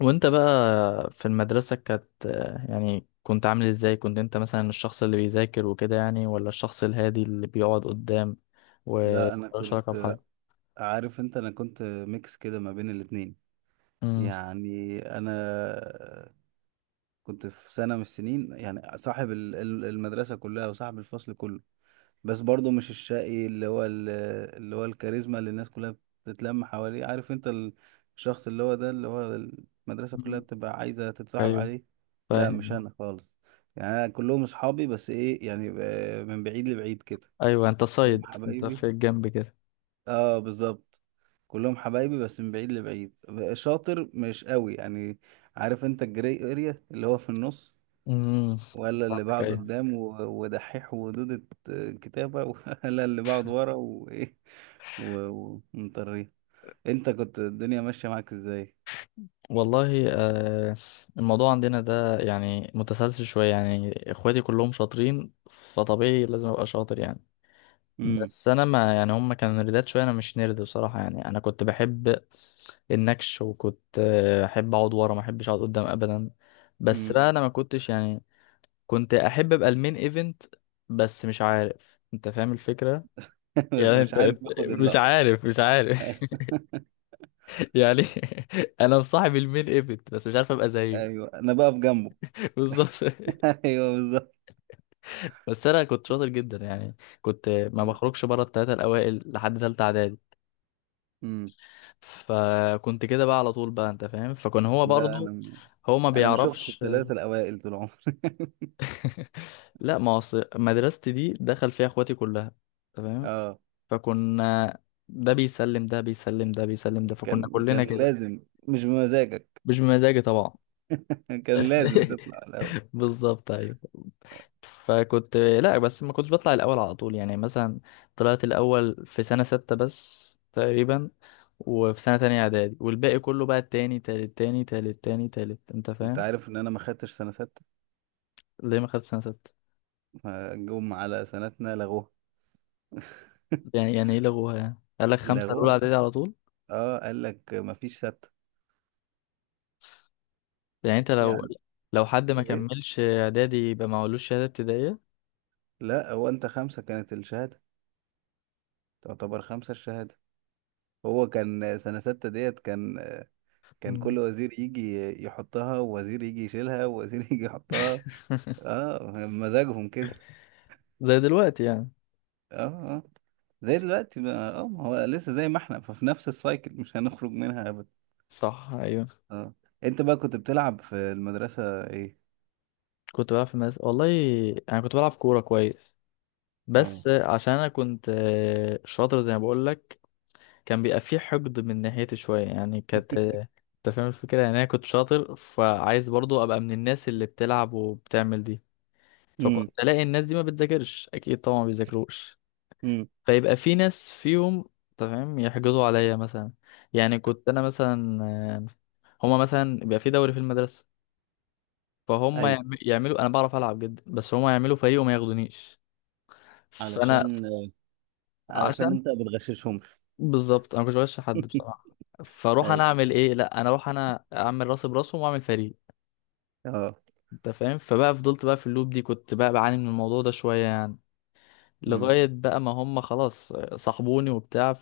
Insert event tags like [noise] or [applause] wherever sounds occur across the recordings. وانت بقى في المدرسة يعني كنت عامل ازاي؟ كنت انت مثلا الشخص اللي بيذاكر وكده يعني، ولا الشخص الهادي اللي بيقعد قدام لا، انا وملوش علاقة كنت بحد؟ عارف انت، انا كنت ميكس كده ما بين الاتنين. امم يعني انا كنت في سنة من السنين يعني صاحب المدرسة كلها وصاحب الفصل كله. بس برضو مش الشقي اللي هو اللي هو الكاريزما اللي الناس كلها بتتلم حواليه. عارف انت الشخص اللي هو ده اللي هو المدرسة كلها مم. بتبقى عايزة تتصاحب ايوه، عليه. لا، فاهم مش يعني. انا خالص. يعني أنا كلهم اصحابي، بس ايه يعني، من بعيد لبعيد كده. ايوه، انت كلهم صيد انت حبايبي. في الجنب كده. اه بالظبط، كلهم حبايبي بس من بعيد لبعيد. شاطر مش قوي يعني. عارف انت الجري اريا اللي هو في النص، امم ولا اللي فاهمك، بقعد ايوه. قدام ودحيح ودودة كتابة [laughs] ولا اللي بقعد ورا وايه ومطريه. انت كنت الدنيا ماشية معاك ازاي؟ والله الموضوع عندنا ده يعني متسلسل شوية، يعني اخواتي كلهم شاطرين، فطبيعي لازم ابقى شاطر يعني. امم. بس انا ما يعني هم كانوا نردات شويه، انا مش نرد بصراحه، يعني انا كنت بحب النكش، وكنت احب اقعد ورا، ما احبش اقعد قدام ابدا. بس امم. بقى انا ما كنتش يعني كنت احب ابقى المين ايفنت، بس مش عارف انت فاهم الفكره [laughs] بس يعني مش انت عارف [laughs] اخد مش اللقطة. عارف مش عارف [laughs] [laughs] يعني [laughs] انا مصاحب المين ايفنت بس مش عارف ابقى زيه. ايوه انا بقف جنبه. [laughs] بالظبط. [laughs] ايوه بالظبط. بس انا كنت شاطر جدا يعني، كنت ما امم. بخرجش بره الثلاثه الاوائل لحد ثالثه اعدادي. أمم. فكنت كده بقى على طول، بقى انت فاهم، فكان هو لا برضه انا، هو ما ما شفتش بيعرفش. الثلاثة الاوائل طول عمري. [laughs] [laughs] لا، ما أصل مدرستي دي دخل فيها اخواتي كلها، تمام. اه، فكنا ده بيسلم ده، فكنا كان كلنا كده. لازم. مش بمزاجك. مش بمزاجي طبعا. [laughs] كان لازم [laughs] تطلع الاول. بالظبط ايوه. فكنت لا بس ما كنتش بطلع الاول على طول، يعني مثلا طلعت الاول في سنه سته بس تقريبا، وفي سنه تانية اعدادي، والباقي كله بقى التاني تالت تاني تالت تاني تالت انت انت فاهم. عارف ان انا ما خدتش سنه سته؟ ليه ما خدتش سنة ستة؟ ما جم على سنتنا لغوها. [laughs] يعني يعني ايه لغوها؟ يعني قال لك خمسة لغوها الأولى كده. إعدادي على طول؟ اه قال لك ما فيش سته. يعني أنت لو يعني لو حد ما ايه؟ كملش إعدادي يبقى معهولوش شهادة ابتدائية؟ لا، هو انت خمسه كانت الشهاده، تعتبر خمسه الشهاده. هو كان سنه سته ديت، كان كان مم. كل وزير يجي يحطها ووزير يجي يشيلها ووزير [laughs] يجي يحطها. [laughs] اه مزاجهم كده. زي دلوقتي يعني. اه زي دلوقتي بقى، اه ما هو لسه زي ما احنا، ففي نفس السايكل مش هنخرج منها ابدا. صح، أيوة. اه. انت بقى كنت بتلعب في المدرسة ايه؟ كنت بلعب في مدرسة والله. أنا كنت بلعب كورة كويس، اه. بس عشان أنا كنت شاطر زي ما بقول لك، كان بيبقى فيه حقد من ناحيتي شوية، يعني كانت أنت فاهم الفكرة، يعني أنا كنت شاطر فعايز برضو أبقى من الناس اللي بتلعب وبتعمل دي. امم. فكنت ألاقي الناس دي ما بتذاكرش، أكيد طبعا ما بيذاكروش، امم. فيبقى في ناس فيهم تمام يحجزوا عليا مثلا. يعني كنت انا مثلا هما مثلا بيبقى في دوري في المدرسه، فهم ايوه. يعم- يعملوا انا بعرف العب جدا بس هما يعملوا فريق وما ياخدونيش. فانا علشان، علشان عشان، انت بتغششهم. بالظبط انا مش بغش حد [laughs] بصراحه. فاروح انا ايوه. اعمل ايه؟ لا، انا اروح انا اعمل راسي براسهم واعمل فريق. اه. انت فاهم، فبقى فضلت بقى في اللوب دي، كنت بقى بعاني من الموضوع ده شويه يعني، امم. لغايه بقى ما هم خلاص صاحبوني وبتاع.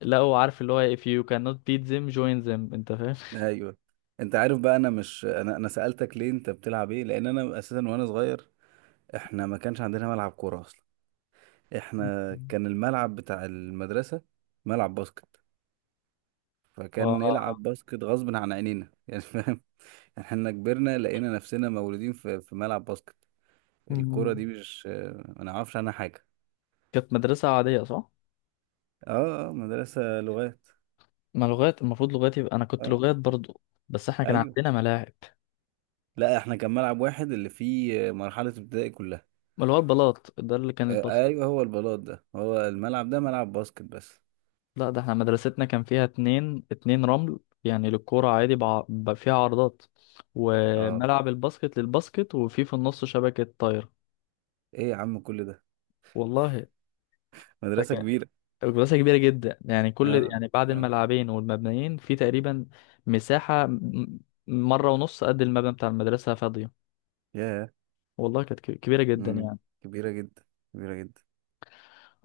لا هو عارف اللي هو if you cannot beat them join them، انت فاهم. ايوه. انت عارف بقى، انا مش، انا سألتك ليه انت بتلعب ايه لان انا اساسا وانا صغير احنا ما كانش عندنا ملعب كورة اصلا. احنا كان الملعب بتاع المدرسة ملعب باسكت. اه. فكان نلعب باسكت غصب عن عينينا يعني، فاهم. [laughs] احنا كبرنا لقينا نفسنا مولودين في ملعب باسكت. الكرة مم. دي مش، ما نعرفش عنها حاجة. كانت مدرسة عادية، صح؟ اه مدرسة لغات. ما لغات، المفروض لغات، يبقى أنا كنت اه لغات برضو. بس احنا كان ايوه. عندنا ملاعب. لا احنا كان ملعب واحد اللي فيه مرحلة ابتدائي كلها. ما اللي هو البلاط ده اللي كان آه الباسكت؟ ايوه، هو البلاط ده هو الملعب ده ملعب باسكت بس. لا ده احنا مدرستنا كان فيها اتنين، اتنين رمل يعني للكورة عادي فيها عرضات، اه وملعب الباسكت للباسكت، وفي في النص شبكة طايرة. ايه يا عم كل ده، والله مدرسة كبيرة. مساحة كبيرة جدا يعني، كل اه. يعني بعد اه. الملعبين والمبنيين في تقريبا مساحة مرة ونص قد المبنى بتاع المدرسة فاضية. ياه. والله كانت كبيرة جدا مم. يعني. كبيرة جدا، كبيرة جدا.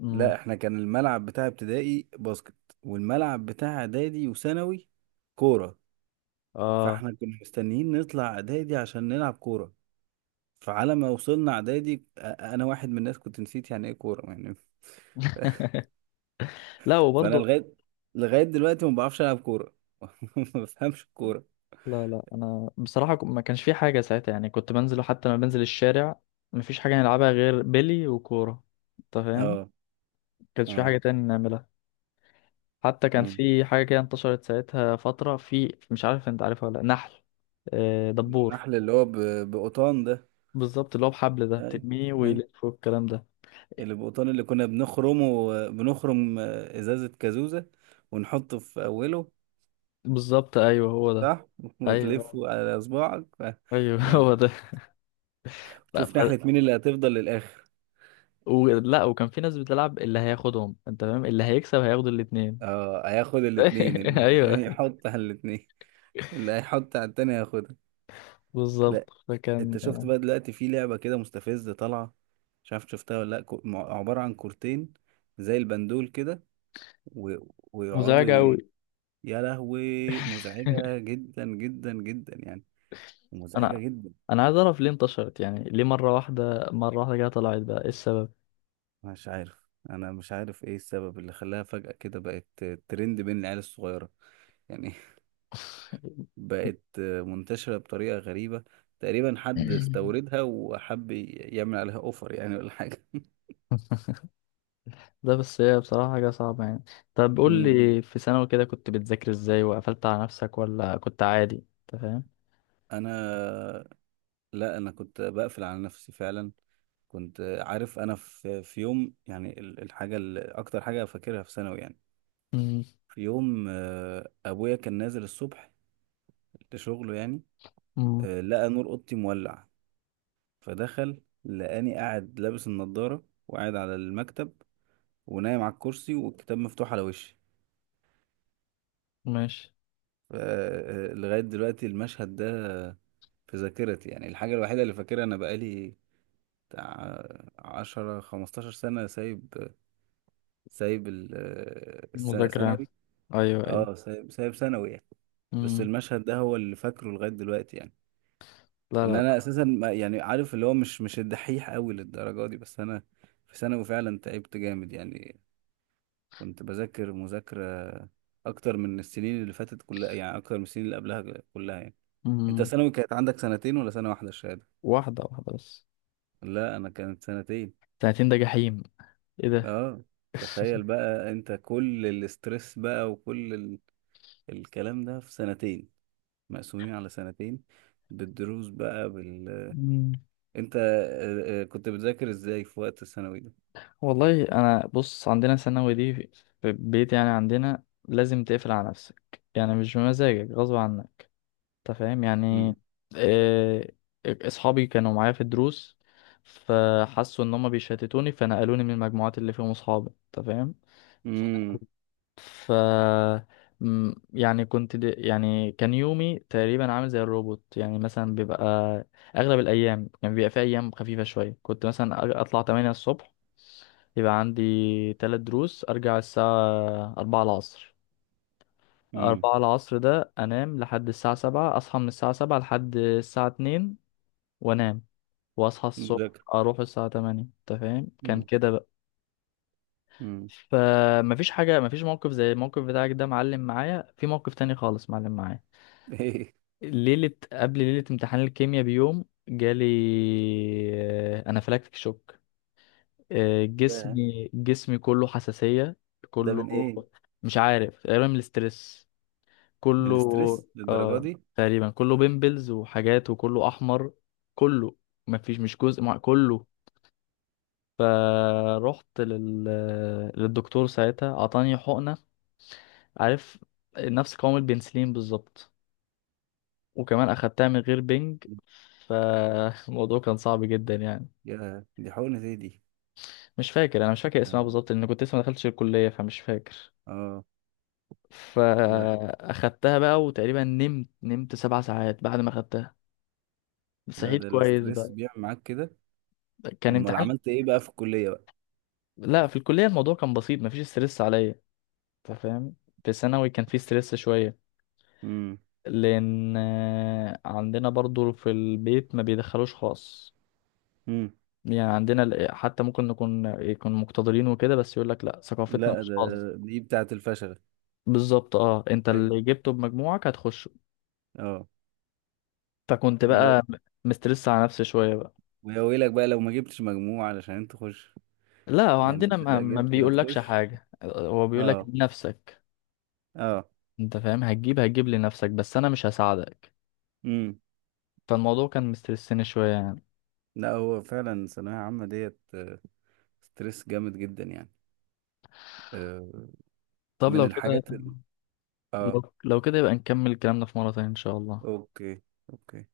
امم لا احنا كان الملعب بتاع ابتدائي باسكت، والملعب بتاع اعدادي وثانوي كورة. اه. فاحنا كنا مستنيين نطلع اعدادي عشان نلعب كورة. فعلى ما وصلنا اعدادي انا واحد من الناس كنت نسيت يعني ايه كورة يعني. لا [laughs] فانا وبرضه. لغاية دلوقتي ما بعرفش العب كورة. [laughs] ما بفهمش الكورة. لا لا انا بصراحة ما كانش في حاجة ساعتها يعني، كنت بنزل، حتى لما بنزل الشارع ما فيش حاجة نلعبها غير بيلي وكورة انت فاهم. اه. ما كانش في اه. حاجة تاني نعملها. حتى كان مم. في حاجة كده انتشرت ساعتها فترة، في مش عارف انت عارفها ولا لأ، نحل. دبور. النحل اللي هو بقطان ده. بالظبط، اللي هو بحبل ده اي. بترميه اي. ويلف والكلام ده. اللي بقطان اللي كنا بنخرمه، بنخرم ازازة كازوزة ونحطه في اوله. بالظبط ايوه هو ده. صح. وتلف ايوه على صباعك ايوه [laughs] هو ده. ف... وتشوف ف... نحلة مين اللي هتفضل للآخر. لا، وكان في ناس بتلعب اللي هياخدهم انت فاهم، اللي هيكسب هياخد الاتنين. اه هياخد [laughs] الاتنين، اللي ايوه هيحط على الاتنين، اللي هيحط على التاني هياخدها. لا، بالظبط. انت فكان شفت بقى دلوقتي في لعبة كده مستفزة طالعة؟ مش عارف شفتها ولا لا، عبارة عن كورتين زي البندول كده، و... ويقعدوا مزعج قوي. ي... يا لهوي مزعجة [laughs] جدا جدا جدا يعني. مزعجة انا جدا. انا عايز اعرف ليه انتشرت؟ يعني ليه مره واحده، مره واحده كده طلعت بقى؟ ايه السبب؟ مش عارف. انا مش عارف ايه السبب اللي خلاها فجأة كده بقت ترند بين العيال الصغيرة يعني. [laughs] بقت منتشرة بطريقة غريبة. تقريبا حد استوردها وحب يعمل عليها اوفر يعني ولا حاجة. [laughs] ده بس هي بصراحة حاجة صعبة يعني. طب [laughs] قول امم. لي، في ثانوي كده كنت بتذاكر ازاي؟ وقفلت على نفسك ولا كنت عادي؟ انت فاهم؟ انا، لا انا كنت بقفل على نفسي فعلا. كنت عارف انا في يوم، يعني الحاجة اللي اكتر حاجة فاكرها في ثانوي يعني، امم في يوم، ابويا كان نازل الصبح لشغله يعني، أمم، لقى نور اوضتي مولع. فدخل لقاني قاعد لابس النضارة وقاعد على المكتب ونايم على الكرسي والكتاب مفتوح على وشي. ماشي. لغاية دلوقتي المشهد ده في ذاكرتي، يعني الحاجة الوحيدة اللي فاكرها، أنا بقالي بتاع 10 15 سنة سايب، سايب مذاكرة يعني. ثانوي. ايوه ايوه. اه سايب، سايب ثانوي يعني. بس امم المشهد ده هو اللي فاكره لغاية دلوقتي يعني. لا لا ان انا لا. اساسا، يعني عارف اللي هو مش الدحيح قوي للدرجة دي، بس انا في ثانوي فعلا تعبت جامد يعني. كنت بذاكر مذاكرة أكتر من السنين اللي فاتت كلها يعني، أكتر من السنين اللي قبلها كلها يعني. أنت امم ثانوي كانت عندك سنتين ولا سنة واحدة الشهادة؟ واحدة واحدة بس. لا أنا كانت سنتين. سنتين ده جحيم! ايه ده! أه، تخيل [laughs] بقى أنت كل الاسترس بقى وكل الكلام ده في سنتين، مقسومين على سنتين بالدروس بقى بال. مم. أنت كنت بتذاكر إزاي في وقت الثانوي ده؟ والله انا بص، عندنا ثانوي دي في في البيت يعني عندنا لازم تقفل على نفسك، يعني مش بمزاجك، غصب عن انت فاهم يعني. امم. آه، اصحابي كانوا معايا في الدروس فحسوا ان هم بيشتتوني، فنقلوني من المجموعات اللي فيهم اصحابي انت فاهم. امم. ف يعني كنت يعني كان يومي تقريبا عامل زي الروبوت، يعني مثلا بيبقى اغلب الايام، يعني بيبقى في ايام خفيفه شويه، كنت مثلا اطلع 8 الصبح، يبقى عندي 3 دروس، ارجع الساعه 4 العصر، امم. 4 العصر ده انام لحد الساعه 7، اصحى من الساعه 7 لحد الساعه 2 وانام، واصحى الصبح مذاكرة. اروح الساعه 8، انت فاهم؟ كان امم. كده بقى. امم. فمفيش حاجه، مفيش موقف زي الموقف بتاعك ده، معلم معايا في موقف تاني خالص معلم معايا. [laughs] إيه ليله قبل ليله امتحان الكيمياء بيوم جالي انافلاكتيك شوك. ده؟ جسمي كله حساسيه، ده كله. من إيه؟ مش عارف، تقريبا من الاسترس. من كله. الاسترس للدرجة اه. دي. تقريبا كله بيمبلز وحاجات، وكله احمر، كله، مفيش، مش جزء، مع كله. فروحت لل... للدكتور ساعتها اعطاني حقنة، عارف، نفس قوام البنسلين بالظبط، وكمان اخدتها من غير بنج. فالموضوع [laughs] كان صعب جدا يعني. يا دي حقنة ايه دي. مش فاكر، انا مش فاكر اسمها ده- بالظبط، لان كنت لسه ما دخلتش الكلية فمش فاكر. اه. لا فاخدتها بقى، وتقريبا نمت، نمت 7 ساعات بعد ما اخدتها، لا، صحيت ده كويس الاسترس بقى. بيعمل معاك كده. كان امال امتحان. عملت ايه بقى في الكلية بقى؟ لا في الكلية الموضوع كان بسيط، مفيش ستريس عليا انت فاهم، في ثانوي كان في ستريس شوية، امم. لان عندنا برضو في البيت ما بيدخلوش خاص، امم. يعني عندنا حتى ممكن نكون يكون مقتدرين وكده، بس يقول لك لا، ثقافتنا لا مش ده، خاص. دي بتاعة الفشل. بالظبط، اه، انت ايوه. اللي جبته بمجموعك هتخش. اه. فكنت ولو. بقى مسترس على نفسي شويه بقى. ويا ويلك بقى لو ما جبتش مجموع علشان تخش. لا هو يعني عندنا انت ما، [laughs] لا ما جبت بيقولكش هتخش. حاجه، هو بيقولك اه. لنفسك اه. انت فاهم، هتجيب هتجيب لنفسك بس انا مش هساعدك. امم. فالموضوع كان مسترسني شويه يعني. لا هو فعلا ثانوية عامة ديت، ستريس جامد جدا يعني. آه، طب من لو كده، الحاجات اه. لو كده يبقى نكمل كلامنا في مره تانية ان شاء الله. اوكي. اوكي.